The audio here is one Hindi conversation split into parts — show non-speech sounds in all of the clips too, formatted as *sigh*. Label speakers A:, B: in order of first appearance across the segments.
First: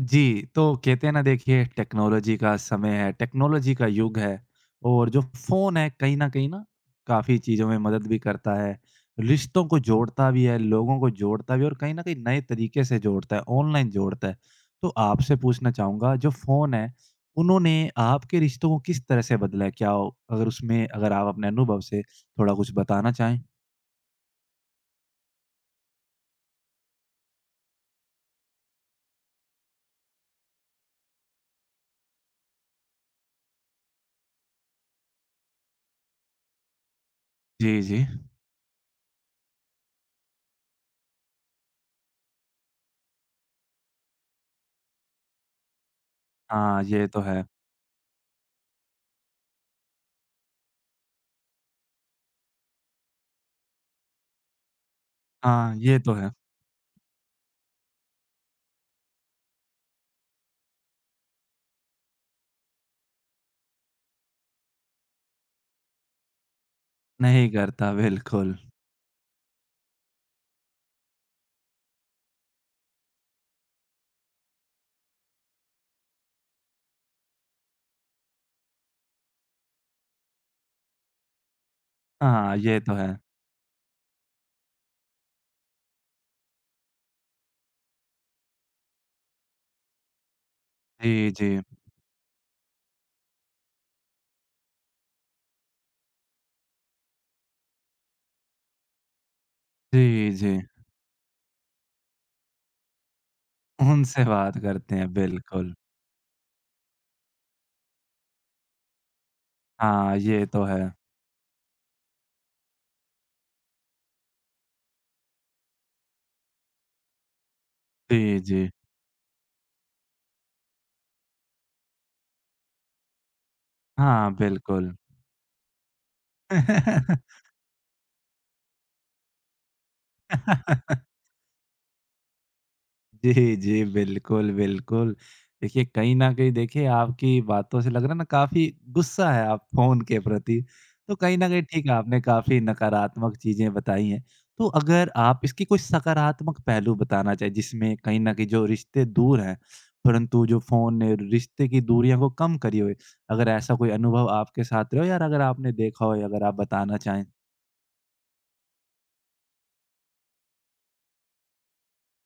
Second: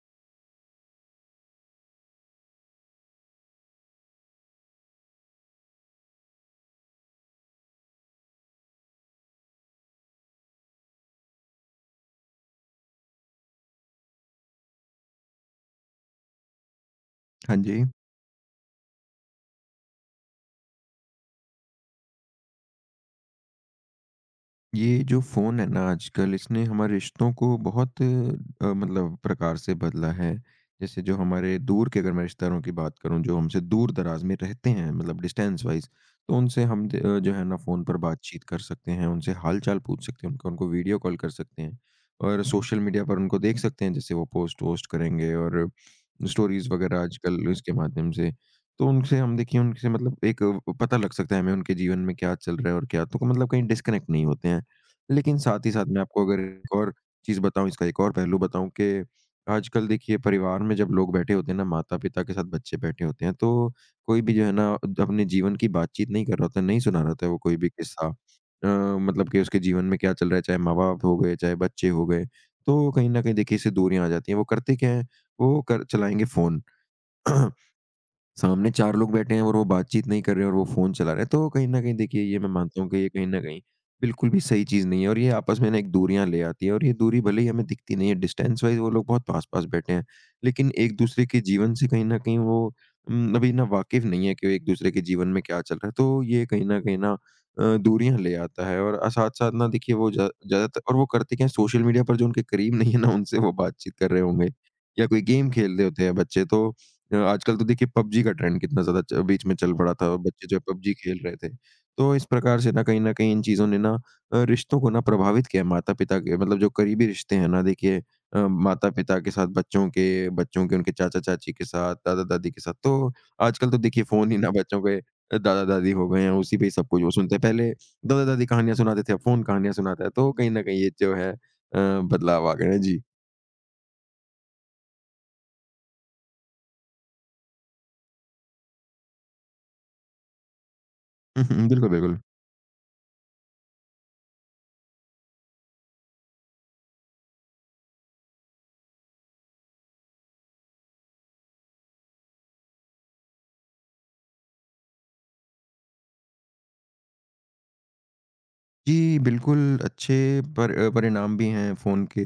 A: जी, तो कहते हैं ना देखिए टेक्नोलॉजी का समय है, टेक्नोलॉजी का युग है और जो फ़ोन है कहीं न कहीं ना काफ़ी चीज़ों में मदद भी करता है, रिश्तों को जोड़ता भी है, लोगों को जोड़ता भी है और कहीं न कहीं नए तरीके से जोड़ता है, ऑनलाइन जोड़ता है। तो आपसे पूछना चाहूँगा जो फ़ोन है,
B: हाँ
A: उन्होंने
B: जी।
A: आपके रिश्तों को किस तरह से बदला है? अगर उसमें अगर आप अपने अनुभव से थोड़ा कुछ बताना चाहें?
B: ये जो फ़ोन है ना, आजकल इसने हमारे रिश्तों को बहुत मतलब प्रकार से बदला है। जैसे जो हमारे दूर के, अगर मैं रिश्तेदारों की बात करूँ, जो हमसे दूर-दराज़ में रहते हैं, मतलब डिस्टेंस वाइज़, तो उनसे हम जो है ना,
A: जी,
B: फ़ोन पर
A: जी।
B: बातचीत कर सकते हैं, उनसे हाल-चाल पूछ सकते हैं, उनको उनको वीडियो कॉल कर सकते हैं और सोशल मीडिया पर उनको देख सकते हैं, जैसे वो पोस्ट वोस्ट करेंगे और स्टोरीज़
A: हाँ,
B: वग़ैरह
A: ये तो
B: आजकल
A: है।
B: इसके माध्यम से। तो उनसे हम देखिए, उनसे मतलब एक पता लग सकता है हमें उनके जीवन में क्या चल रहा है, और क्या, तो मतलब कहीं डिस्कनेक्ट नहीं होते हैं। लेकिन साथ ही
A: हाँ,
B: साथ
A: ये
B: मैं
A: तो
B: आपको
A: है।
B: अगर एक और चीज़ बताऊँ, इसका एक और पहलू बताऊँ, कि आजकल देखिए, परिवार में जब लोग बैठे होते हैं ना, माता-पिता के साथ बच्चे बैठे होते हैं, तो कोई भी जो है ना, अद अपने जीवन की बातचीत नहीं कर रहा होता है, नहीं सुना रहा होता है वो
A: नहीं
B: कोई भी
A: करता,
B: किस्सा।
A: बिल्कुल।
B: मतलब कि उसके जीवन में क्या चल रहा है, चाहे माँ-बाप हो गए, चाहे बच्चे हो गए, तो कहीं न कहीं देखिए इससे दूरियाँ आ जाती हैं। वो करते क्या हैं, वो कर चलाएँगे फ़ोन। *clears throat* सामने 4 लोग बैठे हैं और वो बातचीत नहीं कर रहे हैं और वो फ़ोन चला रहे हैं, तो कहीं न कहीं देखिए, ये मैं
A: हाँ, ये
B: मानता हूँ
A: तो
B: कि
A: है।
B: ये कहीं न कहीं बिल्कुल भी सही चीज़ नहीं है। और ये आपस में ना एक दूरियाँ ले आती है, और ये दूरी भले ही हमें दिखती नहीं है, डिस्टेंस वाइज़ वो लोग बहुत पास-पास बैठे हैं, लेकिन एक-दूसरे
A: जी,
B: के
A: जी।
B: जीवन से कहीं न कहीं वो अभी ना वाकिफ़ नहीं है कि एक-दूसरे के जीवन में क्या चल रहा है। तो ये कहीं न कहीं ना दूरियाँ ले आता है, और साथ-साथ ना देखिए वो ज़्या
A: जी, जी।
B: ज़्यादातर और वो करते क्या है, सोशल मीडिया पर जो उनके करीब नहीं है ना, उनसे वो बातचीत कर रहे
A: उनसे
B: होंगे,
A: बात करते
B: या
A: हैं,
B: कोई गेम
A: बिल्कुल।
B: खेल रहे होते हैं बच्चे, तो आजकल तो देखिए पबजी का ट्रेंड कितना ज़्यादा च बीच में चल पड़ा था
A: हाँ,
B: और
A: ये
B: बच्चे जो है
A: तो है।
B: पबजी खेल रहे थे। तो इस प्रकार से ना कहीं न कहीं इन चीज़ों ने ना रिश्तों को ना प्रभावित किया है, माता-पिता के मतलब जो करीबी रिश्ते हैं ना देखिए,
A: जी,
B: अ,
A: जी।
B: माता-पिता के साथ बच्चों के उनके चाचा-चाची के साथ, दादा-दादी के साथ। तो आजकल तो देखिए
A: हाँ,
B: फ़ोन ही ना बच्चों
A: बिल्कुल।
B: के दादा-दादी हो गए हैं, उसी पे ही सब कुछ वो सुनते हैं।
A: *laughs*
B: पहले दादा-दादी कहानियाँ सुनाते थे, अब फ़ोन कहानियाँ सुनाता है। तो कहीं न कहीं ये जो है बदलाव आ गए हैं। जी।
A: जी, जी। बिल्कुल, बिल्कुल। देखिए, कहीं न कहीं देखिए आपकी बातों से लग रहा है ना काफ़ी गुस्सा है आप फ़ोन के प्रति। तो कहीं न कहीं
B: *laughs*
A: ठीक
B: बिल्कुल,
A: है,
B: बिल्कुल।
A: आपने काफ़ी नकारात्मक चीज़ें बताई हैं। तो अगर आप इसकी कोई सकारात्मक पहलू बताना चाहें जिसमें कहीं न कहीं जो रिश्ते दूर हैं, परंतु जो फ़ोन ने रिश्ते की दूरियाँ को कम करी हो। अगर ऐसा कोई अनुभव आपके साथ रहा हो या अगर आपने देखा हो या अगर आप बताना चाहें?
B: जी, बिल्कुल अच्छे पर परिणाम भी हैं फ़ोन के।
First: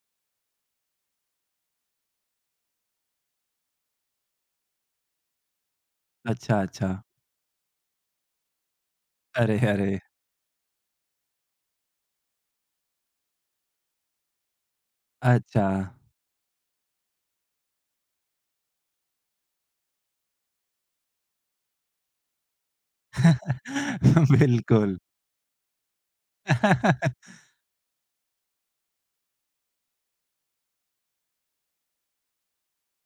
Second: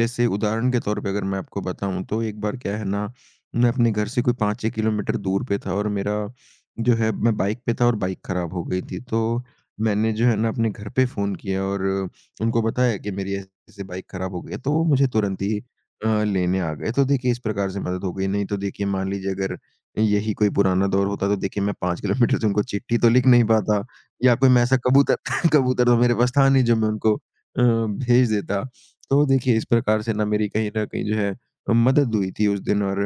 B: जैसे उदाहरण के तौर पे अगर मैं आपको बताऊँ, तो एक बार क्या है ना, मैं अपने घर से कोई 5-6 किलोमीटर दूर पे था, और मेरा
A: अच्छा, अच्छा।
B: जो है, मैं बाइक पे था और बाइक खराब हो गई थी। तो
A: अरे, अरे!
B: मैंने जो है ना, अपने घर पे फ़ोन किया और उनको बताया कि मेरी ऐसे-ऐसे बाइक खराब हो गई है, तो वो मुझे तुरंत ही
A: अच्छा।
B: लेने आ गए। तो देखिए इस प्रकार से मदद हो गई, नहीं तो देखिए मान लीजिए, अगर यही कोई पुराना दौर होता तो देखिए, मैं 5 किलोमीटर से उनको चिट्ठी तो लिख नहीं पाता।
A: *laughs*
B: या कोई मैं ऐसा
A: बिल्कुल।
B: कबूतर *laughs* कबूतर तो मेरे पास था नहीं, जो मैं उनको
A: *laughs*
B: भेज देता। तो देखिए इस प्रकार से ना मेरी कहीं न कहीं जो है मदद हुई थी उस दिन, और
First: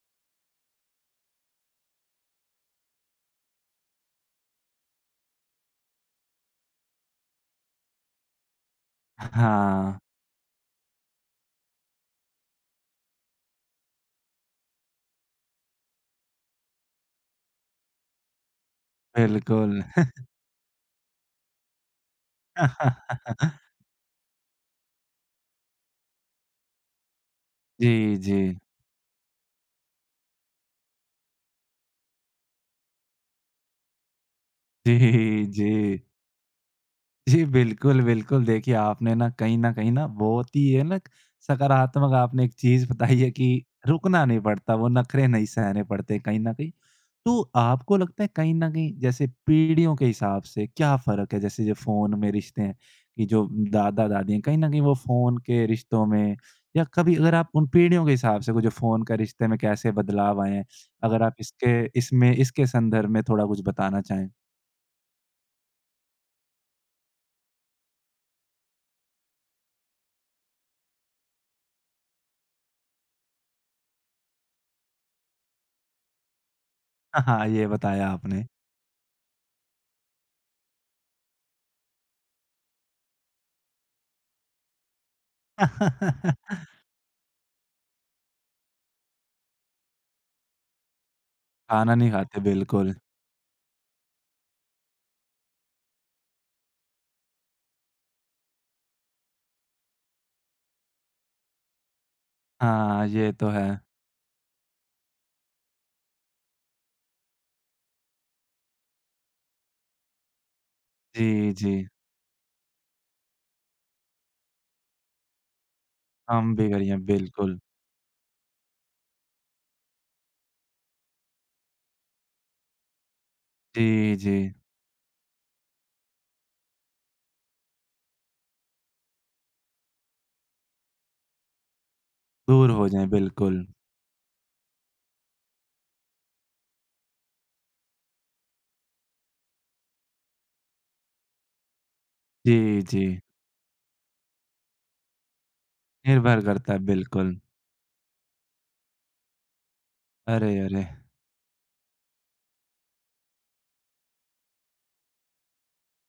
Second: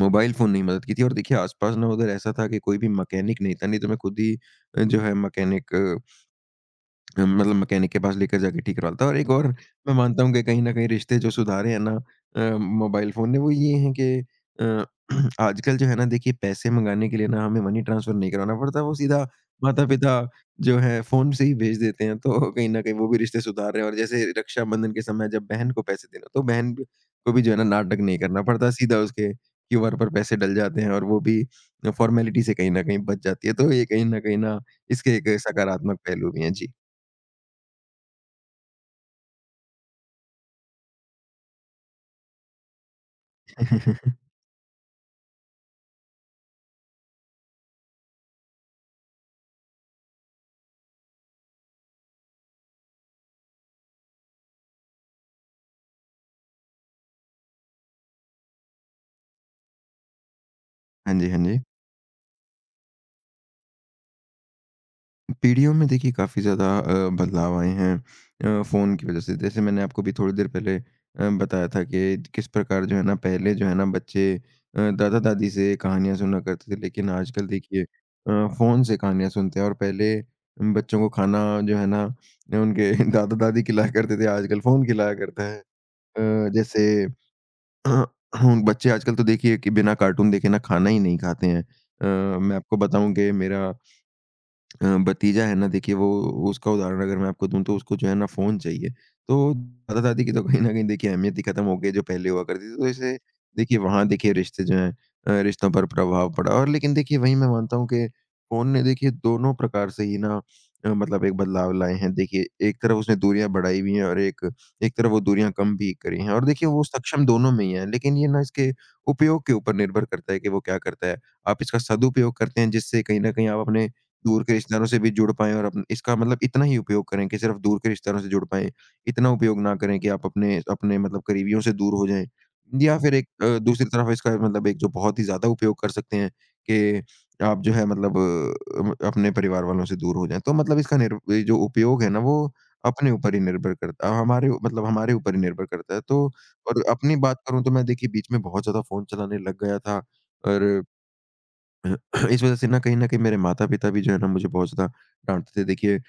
B: मोबाइल फ़ोन ने ही मदद की थी। और देखिए आस-पास ना उधर ऐसा था कि कोई भी मैकेनिक नहीं था, नहीं तो मैं खुद ही जो है मैकेनिक मतलब मैकेनिक के पास लेकर जाके ठीक करवाता था। और एक और मैं
A: हाँ,
B: मानता हूँ कि कहीं न कहीं रिश्ते जो सुधारे हैं ना मोबाइल फ़ोन ने, वो ये हैं कि अ, *clears throat* आजकल जो है ना देखिए, पैसे मँगाने के लिए ना हमें मनी ट्रांसफ़र नहीं करवाना पड़ता, वो सीधा
A: बिल्कुल।
B: माता-पिता जो है फ़ोन से ही भेज देते हैं, तो कहीं न कहीं वो भी रिश्ते
A: *laughs*
B: सुधार रहे हैं। और जैसे रक्षाबंधन के समय जब बहन को पैसे देना, तो बहन ब को भी जो है ना
A: जी,
B: नाटक नहीं
A: जी।
B: करना पड़ता, सीधा उसके क्यूआर पर पैसे डल जाते हैं और वो भी फॉर्मेलिटी से कहीं न कहीं बच जाती है। तो ये कहीं न कहीं ना इसके एक
A: जी, जी।
B: सकारात्मक पहलू भी हैं। जी।
A: जी, बिल्कुल, बिल्कुल। देखिए, आपने ना कहीं न कहीं ना बहुत ही है ना सकारात्मक आपने एक चीज़ बताई है कि रुकना नहीं पड़ता, वो नखरे नहीं सहने पड़ते कहीं न कहीं। तो आपको लगता है कहीं न कहीं जैसे पीढ़ियों के हिसाब से क्या फ़र्क है? जैसे जो फ़ोन में रिश्ते हैं कि जो दादा-दादी हैं, कहीं न कहीं वो फ़ोन के रिश्तों में या कभी अगर आप उन पीढ़ियों के हिसाब से कुछ फ़ोन का रिश्ते में कैसे बदलाव आए हैं?
B: हाँ
A: अगर
B: जी,
A: आप
B: हाँ जी।
A: इसके संदर्भ में थोड़ा कुछ बताना चाहें?
B: पीढ़ियों में देखिए काफ़ी ज़्यादा बदलाव आए हैं, फ़ोन की वज़ह से। जैसे मैंने आपको अभी थोड़ी देर पहले बताया था कि किस प्रकार जो है ना, पहले जो है ना बच्चे दादा-दादी से कहानियाँ सुना करते थे, लेकिन
A: *laughs* हाँ, हाँ,
B: आजकल
A: ये
B: देखिए
A: बताया आपने।
B: फ़ोन से कहानियाँ सुनते हैं। और पहले बच्चों को खाना जो है ना उनके *laughs* दादा-दादी खिलाया करते थे, आजकल फ़ोन खिलाया करता है।
A: *laughs*
B: जैसे *clears throat* उन बच्चे आजकल तो देखिए कि बिना कार्टून देखे ना खाना ही नहीं खाते हैं।
A: खाना नहीं खाते,
B: मैं आपको
A: बिल्कुल।
B: बताऊँ कि मेरा भतीजा है ना देखिए, वो उसका उदाहरण अगर मैं आपको दूँ, तो उसको जो है ना फ़ोन चाहिए। तो दादा-दादी की तो कहीं न कहीं देखिए अहमियत ही ख़त्म हो गई, जो पहले हुआ करती थी। तो
A: हाँ,
B: इससे
A: ये तो
B: देखिए
A: है।
B: वहाँ देखिए रिश्ते जो हैं, रिश्तों पर प्रभाव पड़ा। और लेकिन देखिए वही मैं मानता हूँ कि फ़ोन ने देखिए दोनों प्रकार से ही ना मतलब एक
A: जी, जी।
B: बदलाव लाए हैं। देखिए एक तरफ उसने दूरियाँ बढ़ाई भी हैं, और एक एक तरफ वो दूरियाँ कम भी करी हैं, और
A: हम भी
B: देखिए वो
A: गरीब हैं,
B: सक्षम दोनों
A: बिल्कुल।
B: में ही है। लेकिन ये ना इसके उपयोग के ऊपर निर्भर करता है कि वो क्या करता है। आप इसका सदुपयोग करते हैं, जिससे कहीं न कहीं आप अपने
A: जी, जी।
B: दूर के रिश्तेदारों से भी जुड़ पाएँ, और अप इसका मतलब इतना ही उपयोग करें कि सिर्फ़ दूर के रिश्तेदारों से जुड़ पाएँ। इतना उपयोग ना करें कि आप अपने अपने मतलब करीबियों से दूर हो जाएँ।
A: दूर हो
B: या
A: जाएँ,
B: फिर एक
A: बिल्कुल।
B: दूसरी तरफ इसका मतलब एक जो बहुत ही ज़्यादा उपयोग कर सकते हैं कि आप जो है मतलब अपने परिवार वालों से दूर हो जाएँ। तो मतलब इसका निर ये जो उपयोग है ना, वो
A: जी, जी।
B: अपने ऊपर ही निर्भर करता है, हमारे मतलब हमारे ऊपर ही निर्भर करता है। तो
A: निर्भर करता है,
B: और अपनी
A: बिल्कुल।
B: बात करूँ, तो मैं देखिए बीच में बहुत ज़्यादा फ़ोन चलाने लग गया था,
A: अरे,
B: और
A: अरे!
B: अ, *clears throat* इस वजह से ना कहीं न कहीं मेरे माता-पिता भी जो है ना, मुझे बहुत ज़्यादा डाँटते थे। देखिए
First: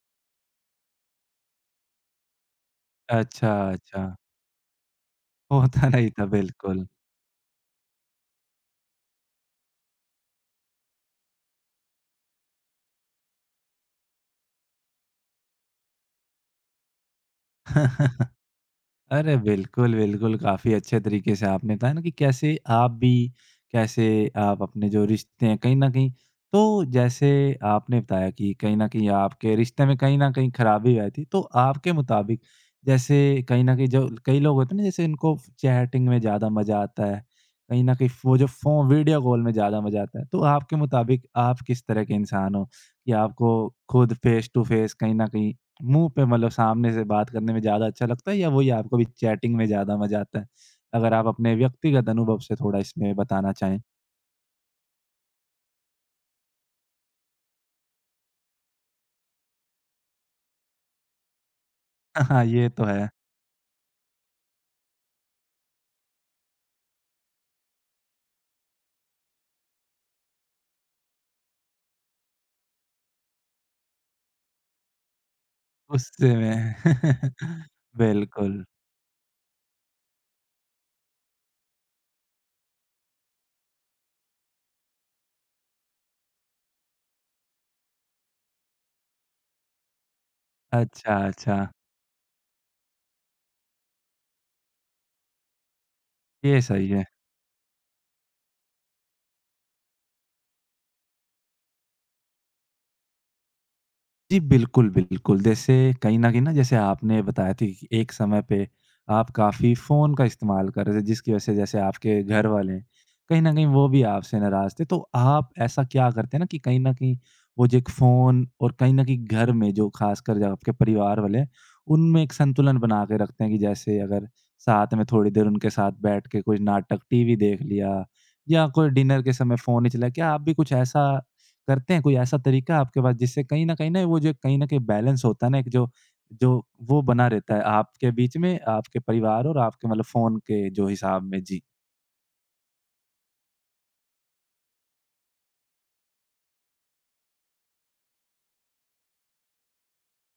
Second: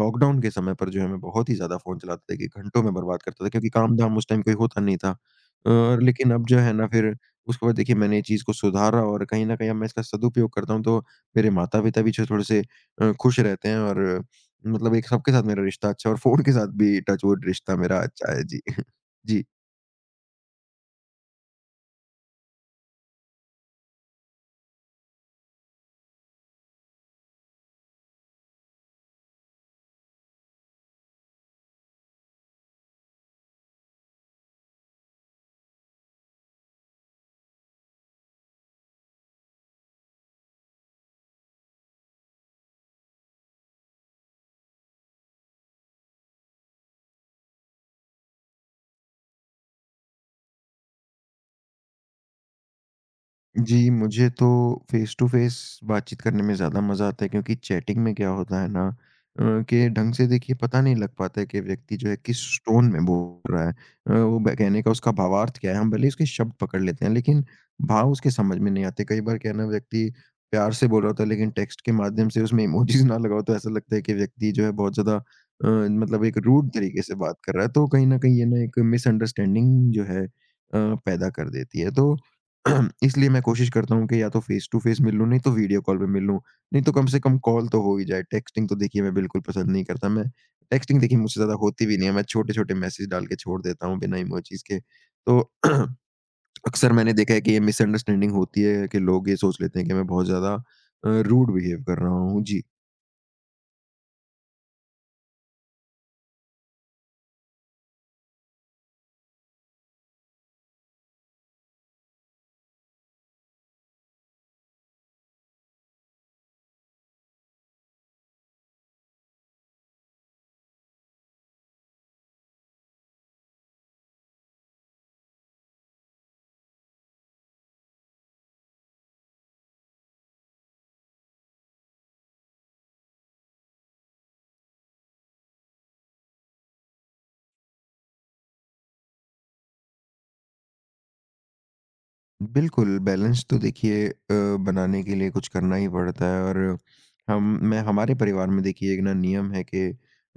B: लॉकडाउन के समय पर जो है, मैं बहुत ही ज़्यादा फ़ोन चलाता था कि घंटों में बर्बाद करता था,
A: अच्छा,
B: क्योंकि
A: अच्छा।
B: काम-धाम उस टाइम कोई होता नहीं था।
A: होता नहीं था,
B: लेकिन अब जो है
A: बिल्कुल।
B: ना, फिर उसके बाद देखिए मैंने ये चीज़ को सुधारा, और कहीं न कहीं अब मैं इसका सदुपयोग करता हूँ, तो मेरे माता-पिता भी जो थोड़े-से खुश रहते हैं, और मतलब एक सबके साथ मेरा रिश्ता अच्छा है और फ़ोन के साथ भी टच वुड रिश्ता मेरा
A: *laughs*
B: अच्छा है। जी। *laughs*
A: अरे
B: जी।
A: बिल्कुल, बिल्कुल, काफ़ी अच्छे तरीके से आपने बताया ना कि कैसे आप भी कैसे आप अपने जो रिश्ते हैं कहीं न कहीं तो जैसे आपने बताया कि कहीं न कहीं आपके रिश्ते में कहीं न कहीं खराबी आई थी। तो आपके मुताबिक जैसे कहीं न कहीं जो कई लोग होते हैं ना जैसे इनको चैटिंग में ज़्यादा मज़ा आता है, कहीं न कहीं वो जो फ़ोन वीडियो कॉल में ज़्यादा मज़ा आता है। तो आपके मुताबिक आप किस तरह के इंसान हो कि आपको खुद फ़ेस टू फ़ेस कहीं न कहीं मुँह पे मतलब सामने से बात करने में ज़्यादा अच्छा लगता है या वही आपको भी चैटिंग में ज़्यादा मज़ा आता है? अगर आप अपने व्यक्तिगत अनुभव से थोड़ा इसमें बताना चाहें।
B: जी, मुझे तो फ़ेस टू फ़ेस बातचीत करने में ज़्यादा मज़ा आता है, क्योंकि चैटिंग में क्या होता है ना, कि ढंग से देखिए पता नहीं लग पाता है कि व्यक्ति जो है
A: *laughs*
B: किस
A: हाँ, ये तो
B: टोन में
A: है।
B: बोल रहा है। वो ब कहने का उसका भावार्थ क्या है, हम भले ही उसके शब्द पकड़ लेते हैं, लेकिन भाव उसके समझ में नहीं आते। कई बार क्या है ना, व्यक्ति प्यार से बोल रहा होता है, लेकिन टेक्स्ट के माध्यम से उसमें इमोजीज़ *laughs* ना लगाओ, तो ऐसा लगता है कि व्यक्ति जो है बहुत ज़्यादा मतलब
A: गुस्से
B: एक रूड
A: में।
B: तरीके से बात कर रहा
A: *laughs*
B: है। तो कहीं न कहीं ये ना
A: बिल्कुल।
B: एक मिसअंडरस्टैंडिंग जो है पैदा कर देती है। तो *clears throat* इसलिए मैं कोशिश करता हूँ कि या तो फेस टू फेस मिल लूँ, नहीं तो वीडियो कॉल पे मिल लूँ, नहीं तो कम से कम कॉल तो हो ही जाए। टेक्स्टिंग तो देखिए मैं बिल्कुल पसंद नहीं करता। मैं टेक्स्टिंग
A: अच्छा,
B: देखिए मुझसे ज़्यादा
A: अच्छा।
B: होती भी नहीं है। मैं छोटे-छोटे मैसेज डाल के छोड़ देता हूँ बिना इमोजीज़ के। तो *clears throat*
A: ये सही
B: अक्सर
A: है।
B: मैंने देखा है कि ये मिसअंडरस्टैंडिंग होती है कि लोग ये सोच लेते हैं कि मैं बहुत ज़्यादा रूड बिहेव कर रहा हूँ। जी।
A: जी, बिल्कुल, बिल्कुल। जैसे कहीं न कहीं ना जैसे आपने बताया थी कि एक समय पे आप काफ़ी फ़ोन का इस्तेमाल कर रहे थे जिसकी वज़ह से जैसे आपके घर वाले हैं, कहीं न कहीं वो भी आपसे नाराज़ थे। तो आप ऐसा क्या करते हैं ना कि कहीं न कहीं वो जो एक फ़ोन और कहीं न कहीं घर में जो ख़ासकर जो आपके परिवार वाले हैं, उनमें एक संतुलन बना के रखते हैं कि जैसे अगर साथ में थोड़ी देर उनके साथ बैठ के कोई नाटक टीवी देख लिया या कोई डिनर के समय फ़ोन ही चलाया। क्या आप भी कुछ ऐसा करते हैं? कोई ऐसा तरीका है आपके पास जिससे कहीं न कहीं ना वो जो कहीं न कहीं बैलेंस होता है ना, एक जो जो वो बना रहता है आपके बीच में, आपके परिवार और आपके मतलब फ़ोन के जो हिसाब में? जी।
B: बिल्कुल, बैलेंस तो देखिए बनाने के लिए कुछ करना ही पड़ता है। और हम मैं हमारे परिवार में देखिए एक ना नियम है कि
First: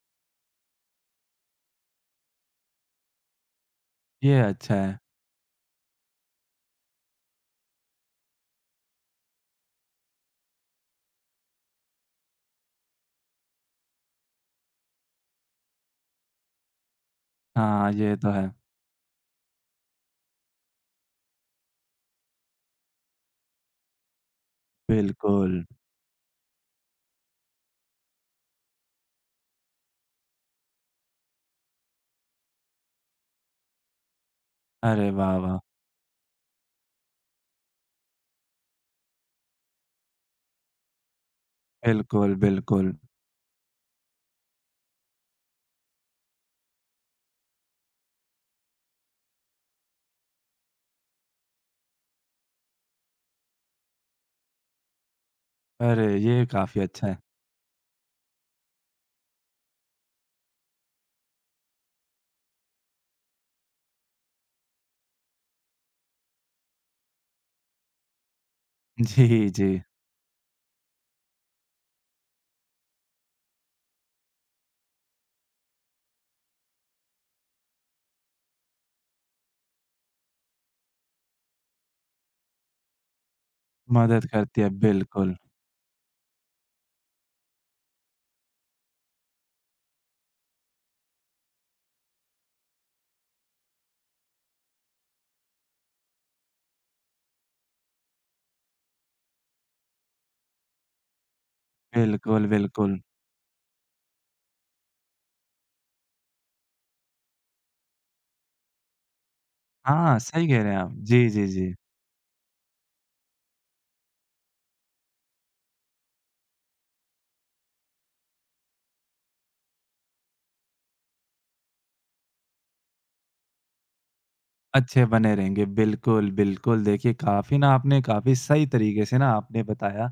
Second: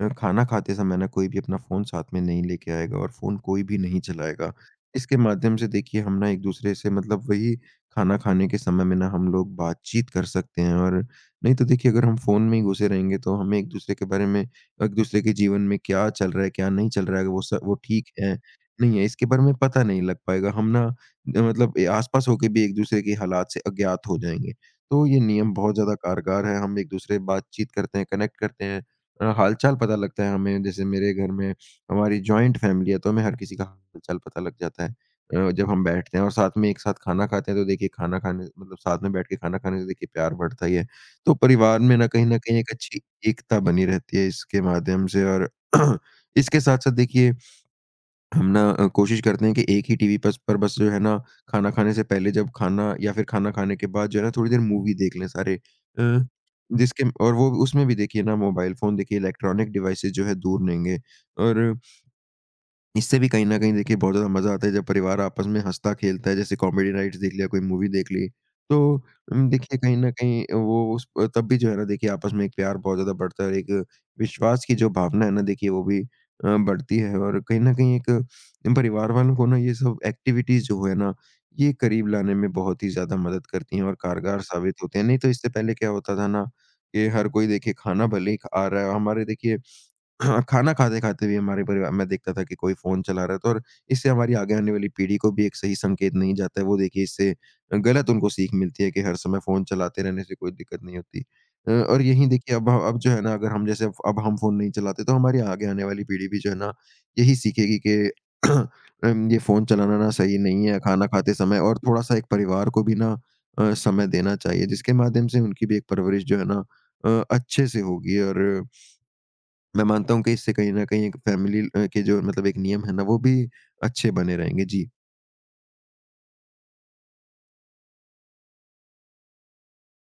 B: खाना खाते समय ना कोई भी अपना फ़ोन साथ में नहीं लेके आएगा, और फ़ोन कोई भी नहीं
A: ये
B: चलाएगा।
A: अच्छा है।
B: इसके माध्यम से देखिए हम ना एक-दूसरे से मतलब वही खाना खाने के समय में ना हम लोग बातचीत कर सकते हैं। और नहीं तो देखिए अगर हम फ़ोन में ही घुसे रहेंगे, तो हमें एक-दूसरे के बारे में, एक-दूसरे के जीवन में क्या चल रहा है, क्या नहीं चल रहा है, वो
A: हाँ,
B: ठीक
A: ये तो
B: है,
A: है।
B: नहीं है, इसके बारे में पता नहीं लग पाएगा। हम ना मतलब ए आस-पास होके भी एक-दूसरे के हालात से अज्ञात हो जाएँगे। तो ये नियम
A: बिल्कुल।
B: बहुत ज़्यादा कारगर है, हम एक-दूसरे बातचीत करते हैं, कनेक्ट करते हैं। हाल-चाल पता लगता है हमें, जैसे मेरे घर में हमारी जॉइंट फैमिली है, तो हमें हर किसी का हाल-चाल पता लग जाता है,
A: अरे वाह, वाह!
B: जब हम बैठते हैं और साथ में एक साथ खाना खाते हैं, तो देखिए खाना खाने मतलब साथ में बैठ के खाना खाने से देखिए प्यार बढ़ता ही है। तो परिवार में ना कहीं
A: बिल्कुल,
B: न कहीं एक
A: बिल्कुल।
B: अच्छी एकता बनी रहती है इसके माध्यम से। और *clears throat* इसके साथ-साथ देखिए हम ना कोशिश करते हैं कि एक ही टीवी बस जो है ना, खाना खाने से पहले जब खाना, या फिर खाना खाने के बाद जो है ना, थोड़ी देर मूवी देख लें सारे।
A: अरे,
B: अ,
A: ये काफ़ी
B: जिसके
A: अच्छा है।
B: और वो उसमें भी देखिए ना मोबाइल फ़ोन देखिए इलेक्ट्रॉनिक डिवाइसेज़ जो है दूर रहेंगे, और इससे भी कहीं न कहीं देखिए बहुत ज़्यादा मज़ा आता है जब परिवार आपस में हँसता-खेलता है, जैसे कॉमेडी नाइट्स देख लिया, कोई मूवी देख ली। तो
A: जी, जी।
B: देखिए कहीं न कहीं वो तब भी जो है ना देखिए आपस में एक प्यार बहुत ज़्यादा बढ़ता है, और एक विश्वास की जो भावना है ना देखिए वो भी बढ़ती है, और कहीं न कहीं एक परिवार वालों को ना ये सब एक्टिविटीज़ जो है ना, ये करीब लाने में बहुत ही ज़्यादा मदद करती हैं और
A: मदद
B: कारगर
A: करती है।
B: साबित होते हैं। नहीं तो
A: बिल्कुल,
B: इससे पहले क्या होता था ना, कि हर कोई देखिए खाना भले ही खा आ रहा है, हमारे देखिए हाँ, खाना खाते-खाते भी हमारे परिवार मैं देखता था कि कोई फ़ोन चला रहा है। तो और इससे हमारी आगे आने वाली पीढ़ी को भी एक सही संकेत नहीं जाता है। वो देखिए इससे गलत उनको सीख मिलती है कि हर समय फ़ोन चलाते रहने से कोई दिक्कत नहीं होती। और यहीं
A: बिल्कुल,
B: देखिए अब
A: बिल्कुल।
B: जो है ना अगर हम, जैसे अब हम फ़ोन नहीं चलाते, तो हमारी आगे आने वाली पीढ़ी भी जो है ना यही सीखेगी कि *clears throat* ये फ़ोन चलाना ना
A: हाँ,
B: सही
A: सही कह
B: नहीं
A: रहे हैं
B: है
A: आप।
B: खाना
A: जी,
B: खाते
A: जी,
B: समय,
A: जी।
B: और थोड़ा-सा एक परिवार को भी ना समय देना चाहिए, जिसके माध्यम से उनकी भी एक परवरिश जो है ना अच्छे से होगी, और मैं मानता हूँ कि इससे कहीं न कहीं एक फैमिली के जो मतलब एक नियम है ना, वो भी अच्छे बने रहेंगे। जी।
A: अच्छे बने रहेंगे। बिल्कुल, बिल्कुल। देखिए काफ़ी ना आपने काफ़ी सही तरीके से ना आपने बताया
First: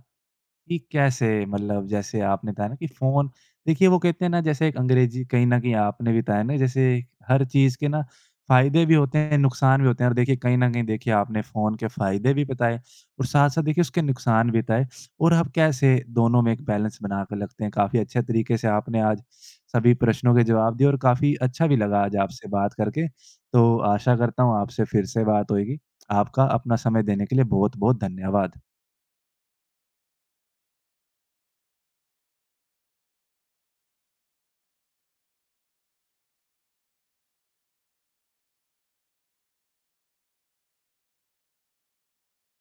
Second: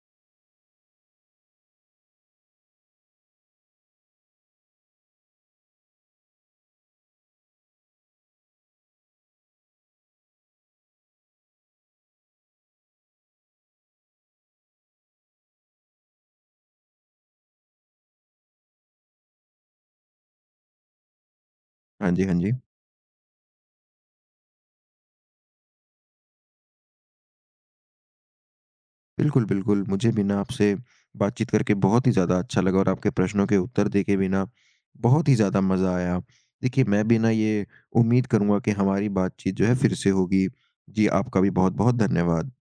A: कि कैसे मतलब जैसे आपने बताया ना कि फ़ोन देखिए वो कहते हैं ना जैसे एक अंग्रेज़ी कहीं न कहीं आपने भी बताया ना जैसे हर चीज़ के ना फ़ायदे भी होते हैं, नुकसान भी होते हैं और देखिए कहीं न कहीं देखिए आपने फ़ोन के फ़ायदे भी बताए और साथ-साथ देखिए उसके नुकसान भी बताए और आप कैसे दोनों में एक बैलेंस बना के रखते हैं। काफ़ी अच्छे तरीके से आपने आज सभी प्रश्नों के जवाब दिए और काफ़ी अच्छा भी लगा
B: हाँ
A: आज
B: जी, हाँ
A: आपसे
B: जी।
A: बात करके। तो आशा करता हूँ आपसे फिर से बात होएगी। आपका अपना समय देने के लिए बहुत-बहुत धन्यवाद।
B: बिल्कुल, बिल्कुल। मुझे भी ना आपसे बातचीत करके बहुत ही ज़्यादा अच्छा लगा, और आपके प्रश्नों के उत्तर देके भी ना बहुत ही ज़्यादा मज़ा आया। देखिए, मैं भी ना ये उम्मीद करूँगा कि हमारी बातचीत जो है फिर से होगी। जी, आपका भी बहुत-बहुत धन्यवाद।